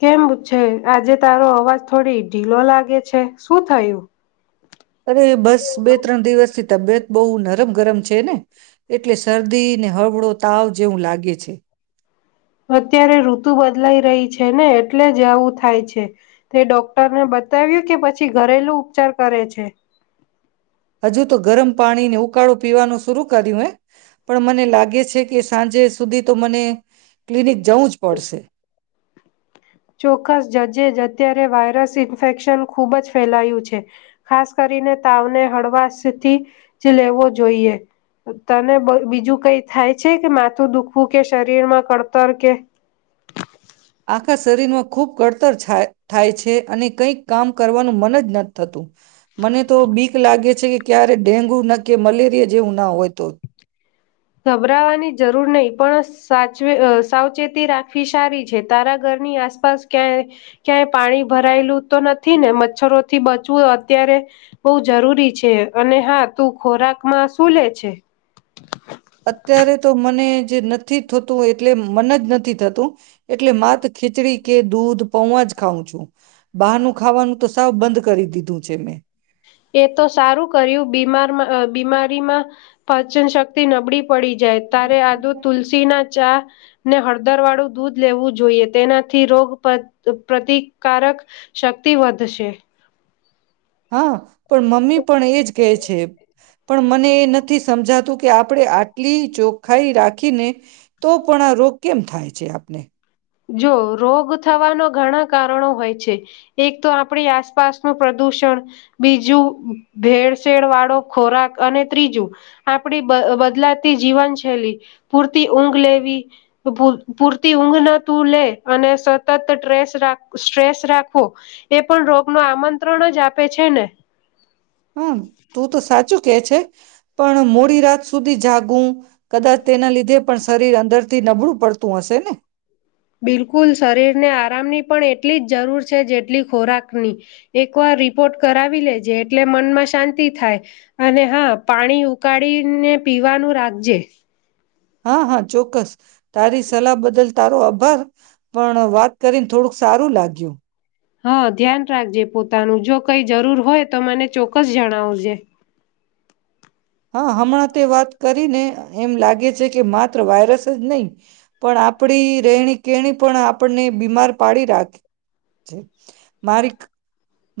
કેમ છે આજે તારો અવાજ થોડી ઢીલો લાગે છે શું થયું? અરે બસ બે ત્રણ દિવસ થી તબિયત બહુ નરમ ગરમ છે ને એટલે શરદી ને હળવળો તાવ જેવું લાગે છે. અત્યારે ઋતુ બદલાઈ રહી છે ને એટલે જ આવું થાય છે તે ડોક્ટરને બતાવ્યું કે પછી ઘરેલું ઉપચાર કરે છે. હજુ તો ગરમ પાણીને ઉકાળું પીવાનું શરૂ કર્યું હે પણ મને લાગે છે કે સાંજે સુધી તો મને ક્લિનિક જવું જ પડશે. ચોક્કસ જજે જ અત્યારે વાયરસ ઇન્ફેક્શન ખૂબ જ ફેલાયું છે ખાસ કરીને તાવને હળવાશ થી જ લેવો જોઈએ તને બીજું કઈ થાય છે કે માથું દુખવું કે શરીરમાં કડતર કે આખા શરીરમાં ખૂબ કડતર છાય થાય છે અને કંઈક કામ કરવાનું મન જ ન થતું મને તો બીક લાગે છે કે ક્યારે ડેન્ગુ ન કે મલેરિયા જેવું ના હોય તો ગભરાવાની જરૂર નહી પણ સાચવે સાવચેતી રાખવી સારી છે તારા ઘરની આસપાસ ક્યાંય ક્યાંય પાણી ભરાયેલું તો નથી ને મચ્છરોથી બચવું અત્યારે બહુ જરૂરી છે અને હા તું ખોરાકમાં શું લે છે? અત્યારે તો મને જે નથી થતું એટલે મન જ નથી થતું. એટલે માત ખીચડી કે દૂધ પોવા જ ખઉં છું બહારનું ખાવાનું તો સાવ બંધ કરી દીધું છે મેં. એ તો સારું કર્યું બીમાર બીમાર બીમારીમાં પાચન શક્તિ નબળી પડી જાય તારે આદુ તુલસી ના ચા. ને હળદર વાળું દૂધ લેવું જોઈએ તેનાથી રોગ પ્રતિ પ્રતિકારક શક્તિ વધશે. હા પણ મમ્મી પણ એજ કેય છે પણ મને એ નથી સમજાતું કે આપણે આટલી ચોખ્ખાઈ રાખીને તો પણ આ રોગ કેમ થાય છે આપને? જો. રોગ થવાનો ઘણા કારણો હોય છે એક તો આપણી આસપાસનું પ્રદૂષણ બીજું ભેળસેળ વાળો ખોરાક અને ત્રીજું આપણી બા બદલાતી જીવન શૈલી પૂરતી ઊંઘ લેવી પૂરતી ઊંઘ ન તું લે અને સતત ટ્રેસ સ્ટ્રેસ રાખવો એ પણ રોગ નો આમંત્રણ જ આપે છે ને. હા તું તો સાચું કે છે પણ મોડી રાત. સુધી જાગું કદાચ તેના લીધે પણ શરીર અંદર થી નબળું પડતું હશે ને? બિલકુલ. હા હા ચોક્કસ તારી સલાહ બદલ તારો આભા હા ધ્યાન રાખજે પોતાનું જો કઈ જરૂર હોય તો મને ચોક્કસ જણાવજે. હા હમણાં તે વાત કરીને એમ લાગે છે કે માત્ર વાયરસ જ નહીં પણ આપણી રહેણી કેણી પણ આપણને બીમાર પાડી રાખે છે. મારી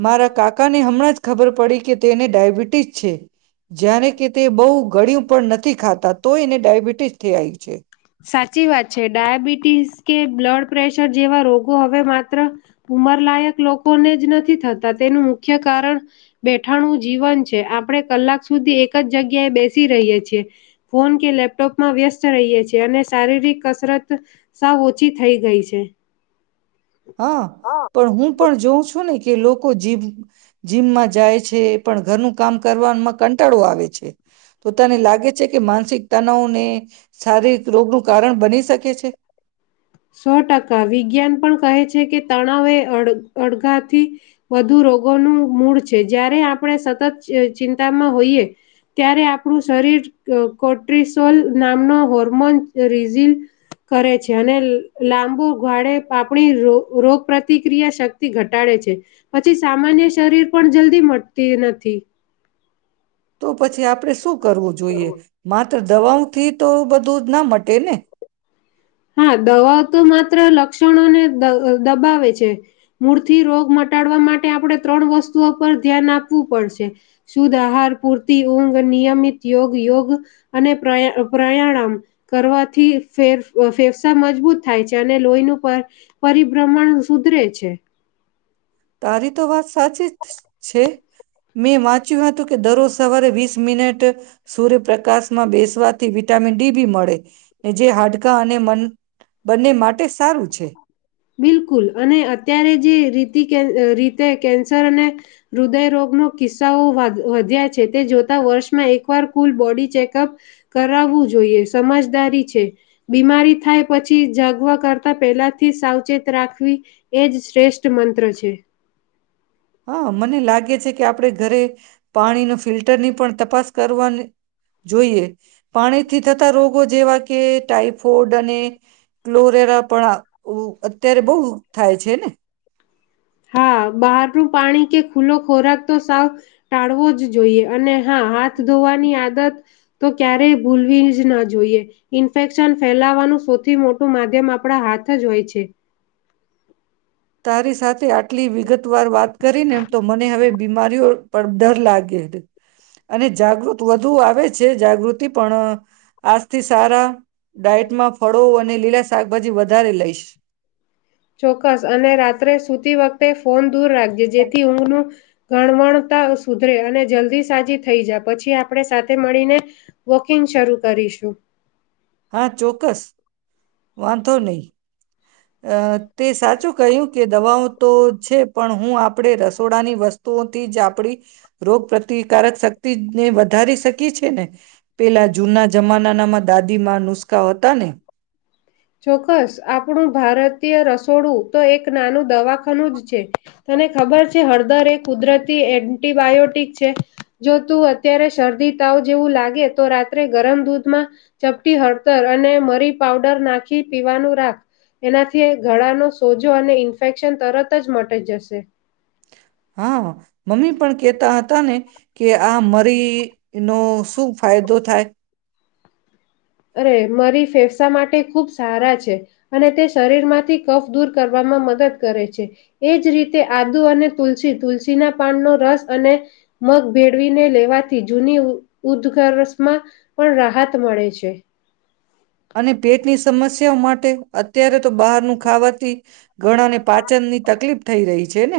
મારા કાકા ને હમણાં જ ખબર પડી કે તેને ડાયાબિટીસ છે જ્યારે બહુ ગળ્યું પણ નથી ખાતા તો એને ડાયાબિટીસ થઈ આવી છે. સાચી વાત છે, ડાયાબિટીસ કે બ્લડ પ્રેશર જેવા રોગો હવે માત્ર ઉંમરલાયક લોકોને જ નથી થતા તેનું મુખ્ય કારણ બેઠાણું જીવન છે આપણે કલાક સુધી એક જ જગ્યાએ બેસી રહીએ છીએ ફોન કે લેપટોપમાં વ્યસ્ત રહીએ છી અને શારીરિક કસરત સાવ ઓછી થઈ ગઈ છે. હા પણ હું પણ જોઉં છું ને કે લોકો જીમ જીમમાં જાય છે પણ ઘરનું કામ કરવાવામાં કંટાળો આવે છે તો તને લાગે છે કે માનસિક તનાવને શારીરિક રોગનું કારણ બની શકે છે? સો ટકા વિજ્ઞાન પણ કહે છે કે તણાવ એ અ અડધાથી વધુ રોગોનું મૂળ છે જ્યારે આપણે સતત ચ ચિંતામાં હોઈએ ત્યારે આપણું શરીર કોર્ટિસોલ નામનો હોર્મોન રિઝીલ કરે છે અને લાંબો ગાળે આપણી રો રોગ પ્રતિક્રિયા શક્તિ ઘટાડે છે પછી સામાન્ય શરીર પણ જલ્દી મટતી નથી. તો પછી આપણે શું કરવું જોઈએ મા તો દવાઓથી તો બધું જ ના મટે ને? હા દવાઓ તો માત્ર લક્ષણોને દ દબાવે છે મૂળથી રોગ મટાડવા માટે આપણે ત્રણ વસ્તુઓ પર ધ્યાન આપવું પડશે શુદ્ધ આહાર, પૂરતી ઊંઘ, નિયમિત યોગ-યોગ અને પ્ર પ્રયાણામ કરવાથી ફેર ફેફસા મજબૂત થાય છે અને લોહીનું પર પરિભ્રમણ સુધરે છે. તારી તો વાત સાચી જ છે મેં વાંચ્યું હતું કે દરરોજ સવારે વીસ મિનિટ સૂર્યપ્રકાશમાં બેસવાથી વિટામિન ડી બી મળે જે હાડકા અને મન બંને માટે સારું છે. બિલકુલ અને અત્યારે જે રીતી રીતે કેન્સર અને હૃદયરોગનો કિસ્સાઓ વા વધ્યા છે તે જોતા વર્ષમાં એકવાર કુલ બોડી ચેકઅપ કરાવવું જોઈએ સમજદારી છે બીમારી થાય પછી જાગવા કરતા પહેલાથી સાવ ચેત રાખવી એજ શ્રેષ્ઠ મંત્ર છે. હા મને લાગે છે કે આપણે ઘરે પાણીનો ફિલ્ટરની પણ તપાસ કરવાની જોઈએ પાણીથી થતા રોગો જેવા કે ટાઈફોઇડ અને ક્લોરેરા પણ અત્યારે બહુ થાય છે ને? હા, બહારનું પાણી કે ખુલ્લો ખોરાક તો સાવ ટાળવો જ જોઈએ અને હા, હાથ ધોવાની આદત તો ક્યારેય ભૂલવી જ ન જોઈએ ઇન્ફેક્શન ફેલાવાનું સૌથી મોટું માધ્યમ આપણા હાથ જ હોય છે. તારી સાથે આટલી વિગત વાર વાત કરીને તો મને હવે બીમારીઓ પણ ડર લાગે અને જાગૃત વધુ આવે છે જાગૃતિ પણ આજથી સારા ડાયટમાં ફળો અને લીલા શાકભાજી વધારે લઈશ. ચોક્કસ અને રાત્રે સુતી વખતે ફોન દૂર રાખજે જેથી ઊંઘનું ગણવણતા સુધરે અને જલ્દી સાજી થઈ જા પછી આપણે સાથે મળીને વોકિંગ શરૂ કરીશું. હા ચોક્કસ વાંધો નહીં. અ તે સાચું કહ્યું કે દવાઓ તો છે પણ હું આપણે રસોડાની વસ્તુઓથી જ આપડી રોગપ્રતિકારક શક્તિને વધારી શકીએ છે ને? પેલા જૂના જમાનામાં દાદીમાં નુસકા હતા ને! ચોક્કસ આપણું ભારતીય રસોડું તો એક નાનું દવાખાનું જ છે તને ખબર છે હળદર એ કુદરતી એન્ટિબાયોટિક છે, જો તું અત્યારે શરદી તાવ જેવું લાગે તો રાત્રે ગરમ દૂધમાં ચપટી હળદર અને મરી પાવડર ના ખી પીવાનું રાખ એનાથી ગળાનો સોજો અને ઇન્ફેક્શન તરત જ મટી જશે. હા, મમ્મી પણ કેતા હતા ને કે આ મરી નો શું ફાયદો થાય? અરે, મરી ફેફસા માટે ખૂબ સારા છે અને તે શરીરમાંથી કફ દૂર કરવામાં મદદ કરે છે એજ રીતે આદુ અને તુલસી તુલસીના પાનનો રસ અને મગ ભેળવીને લેવાથી જૂની ઉદઘર્ષમાં પણ રાહત મળે છે. અને પેટની સમસ્ યાઓ માટે અત્યારે તો બહારનું ખાવાથી ઘણાને પાચનની તકલીફ થઈ રહી છે ને?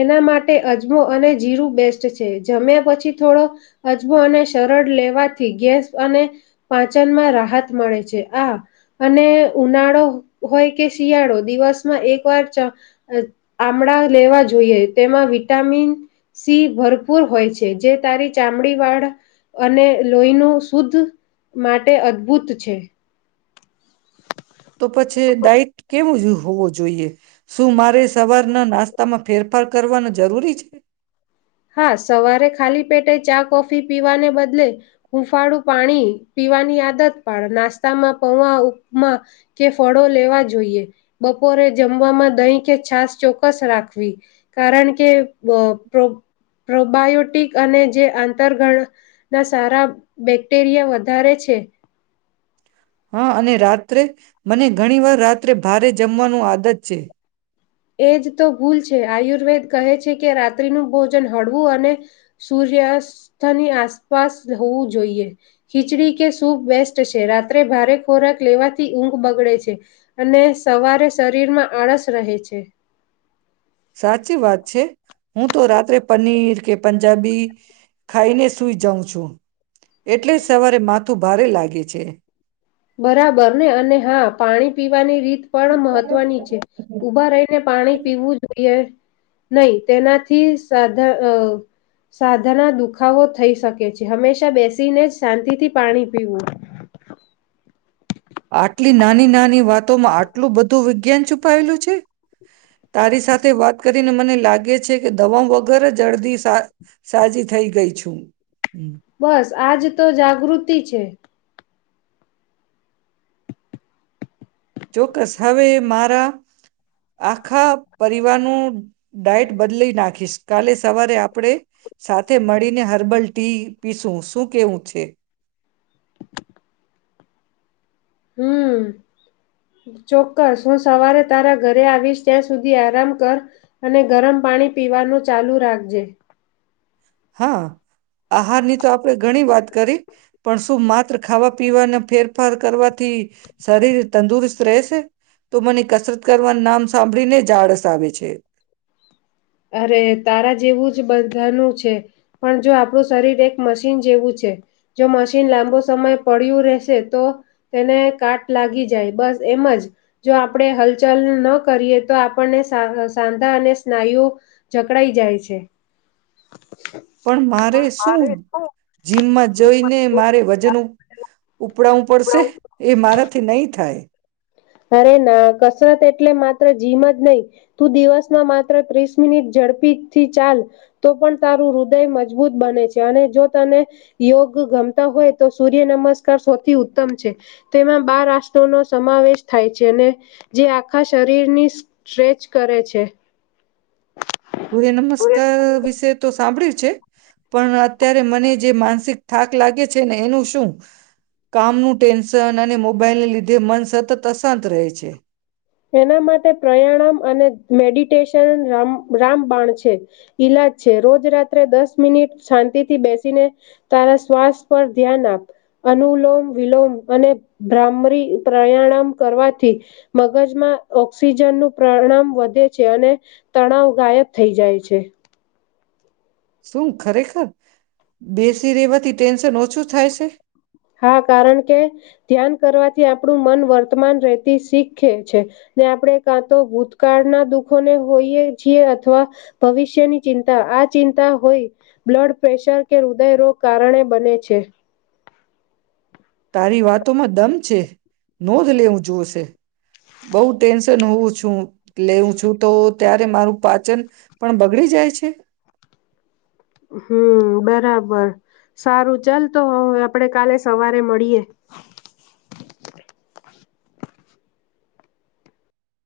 એના માટે અજમો અને જીરું બેસ્ટ છે જમ્યા પછી થોડો અજમો અને સરળ લેવાથી ગેસ અને પાચનમાં રાહત મળે છે આ અને ઉનાળો હોય કે શિયાળો દિવસમાં એક જ વાર આમળા લેવા જો જોઈએ તેમાં વિટામિન સી ભરપૂર હોય છે જે તારી ચામડી, વાળ અને લોહીનું શુદ્ધ માટે અદભુત છે. તો પછી ડાઇટ કેવું હોવો જોઈએ? શું મારે સવારના નાસ્તામાં ફેરફાર કરવાનો જરૂરી છે? હા સવારે ખાલી પેટે ચા, કોફી પીવાને બદલે હૂંફાળું પાણી પીવાની આદત પાડ નાસ્તામાં પૌવા, ઉપમા કે ફળો લેવા જોઈએ બપોરે જમવામાં દહીં કે છાસ ચોક્કસ રાખવી કારણ કે પ્રોબાયોટિક અને જે આંતરગણના સારા બેક્ટેરિયા વધારે છે. હા અને રાત્રે? મને ઘણી વાર રા ત્રે ભારે જમવાનું આદત છે. એજ તો ભૂલ છે, આયુર્વેદ કહે છે કે રાત્રિનું ભોજન હળવું અને સૂર્યાસ્તની આસપાસ હોવું જોઈએ ખીચડી કે સૂપ બેસ્ટ છે રાત્રે ભારે ખોરાક લેવાથી ઊંઘ બગડે છે અને સવારે શરીરમાં આળસ રહે છે. છે. સાચી વાત છે. હું તો રાત્રે પનીર કે પંજાબી ખાઈને સુઈ જાઉં છું એટલે સવારે માથું ભારે લાગે છે. બરાબર ને અને હા પાણી પીવાની રીત પણ મહત્વની છે ઊભા રહીને પાણી પીવું જોઈએ નહીં તેનાથી સાધા અ સાધાના દુખાવો થઈ શકે છે હંમેશા બેસીને જ શાંતિથી પાણી પીવું. આટલી નાની-નાની વાત માં આટલું બધું વિજ્ઞાન! છુપાયેલું છે તારી સાથે વાત કરીને મને લાગે છે કે દવા વગર અડધી સાજી થઈ ગઈ છું. હમ્મ. બસ આજ તો જાગૃતિ છે. ચોક્કસ હવે મારા આખા પરિવારનું ડાઈટ બદલી નાખીશ. કાલે સવારે આપણેે સાથે મળીને હર્બલ ટી પીસું શું કેવું છે? હમ્મ ચોક્કસ હું સવારે તારા ઘરે આવીશ ત્યાં સુધી આરામ કર અને ગરમ પાણી પીવાનું ચાલુ રાખજે. હા આહારની તો આપણે ઘણી વાત કરી પણ શું માત્ર ખાવા પીવાને ફેરફાર કરવા થી શરીર તંદુરસ્ત રહેશે તો મને કસરત કરવાનું નામ સાંભળીને જ આળસ આવે છે. અરે, તારા જેવું જ બધાનું છે પણ જો આપણું શરીર એક મશીન જેવું છે જો મશીન લાંબો સમય પડયું રહેશે તો તેને કાટ લાગી જાય બસ એમ જ જો આપણે હલચલ ન કરીએ તો આપણને સા સાંધા અને સ્નાયુઓ જકડાઈ જાય છે. પણ મારે શું જીમમાં જઈને મારે વજન ઉપડાવું હ પડશે એ મારાથી નહીં થાય. અરે ના કસરત એટલે માત્ર જીમ જ નહીં તું દિવસમાં માત્ર ત્રીસ મિનિટ ઝડપીથી ચાલ તો પણ તારું હૃદય મજબૂત બને છે અને જો તને યોગ ગમતા હોય તો સૂર્યનમસ્કાર સૌથી ઉત્તમ છે તેમાં બાર આસનોનો નો સમાવેશ થાય છે જે આખા શરીરની સ્ટ્રેચ કરે છે. સૂર્યનમસ્કાર વિશે તો સાંભળ્યું છે પણ અત્યારે મને જે માનસિક થાક લાગે છે ને એનું શું? કામનું ટેન્શન અને મોબાઈલને લીધે મન સતત અશાંત રહે છે. એના માટે પ્રયાણમ અને મેડિટેશન રામ રામબાણ છે ઈલાજ છે રોજ રાત્રે દસ મિનિટ શાંતિથી બેસીને તારા શ્વાસ પર ધ્યાન આપ અનુલોમ વિલોમ અને ભ્ર્મરી પ્રયાણમ કરવાથી. મગજમાં ઓક્સિજનનું પરણામ વધે છે અને તણાવ ગાયબ થઈ જાય છે. શું ખરેખર બેસી રેવાથી ટેન્શન ઓછું થાય છે. હા કારણ કે ધ્યાન કરવાથી આપણું મન વર્તમાન રહેતી શીખે છે ને આપણે કાં તો ભૂતકાળના દુઃખોને હોઈએ છીએ અથવા ભવિષ્યની ચિંતા આ ચિંતા હોય બ્લડ પ્રેશર કે હૃદયરોગ કારણે બને છે. તારી વાતોમાં દમ છે નોંધ લેવું જોવું છે. બઉુ ટેન્શન હોવું છ. [inaudible] એટલે હું છું તો ત્યારે મારું પાચન પણ બગડી જાય છે. હમ બરાબર સારું ચાલ તો હવે આપડે કાલે સવારે મળીએે.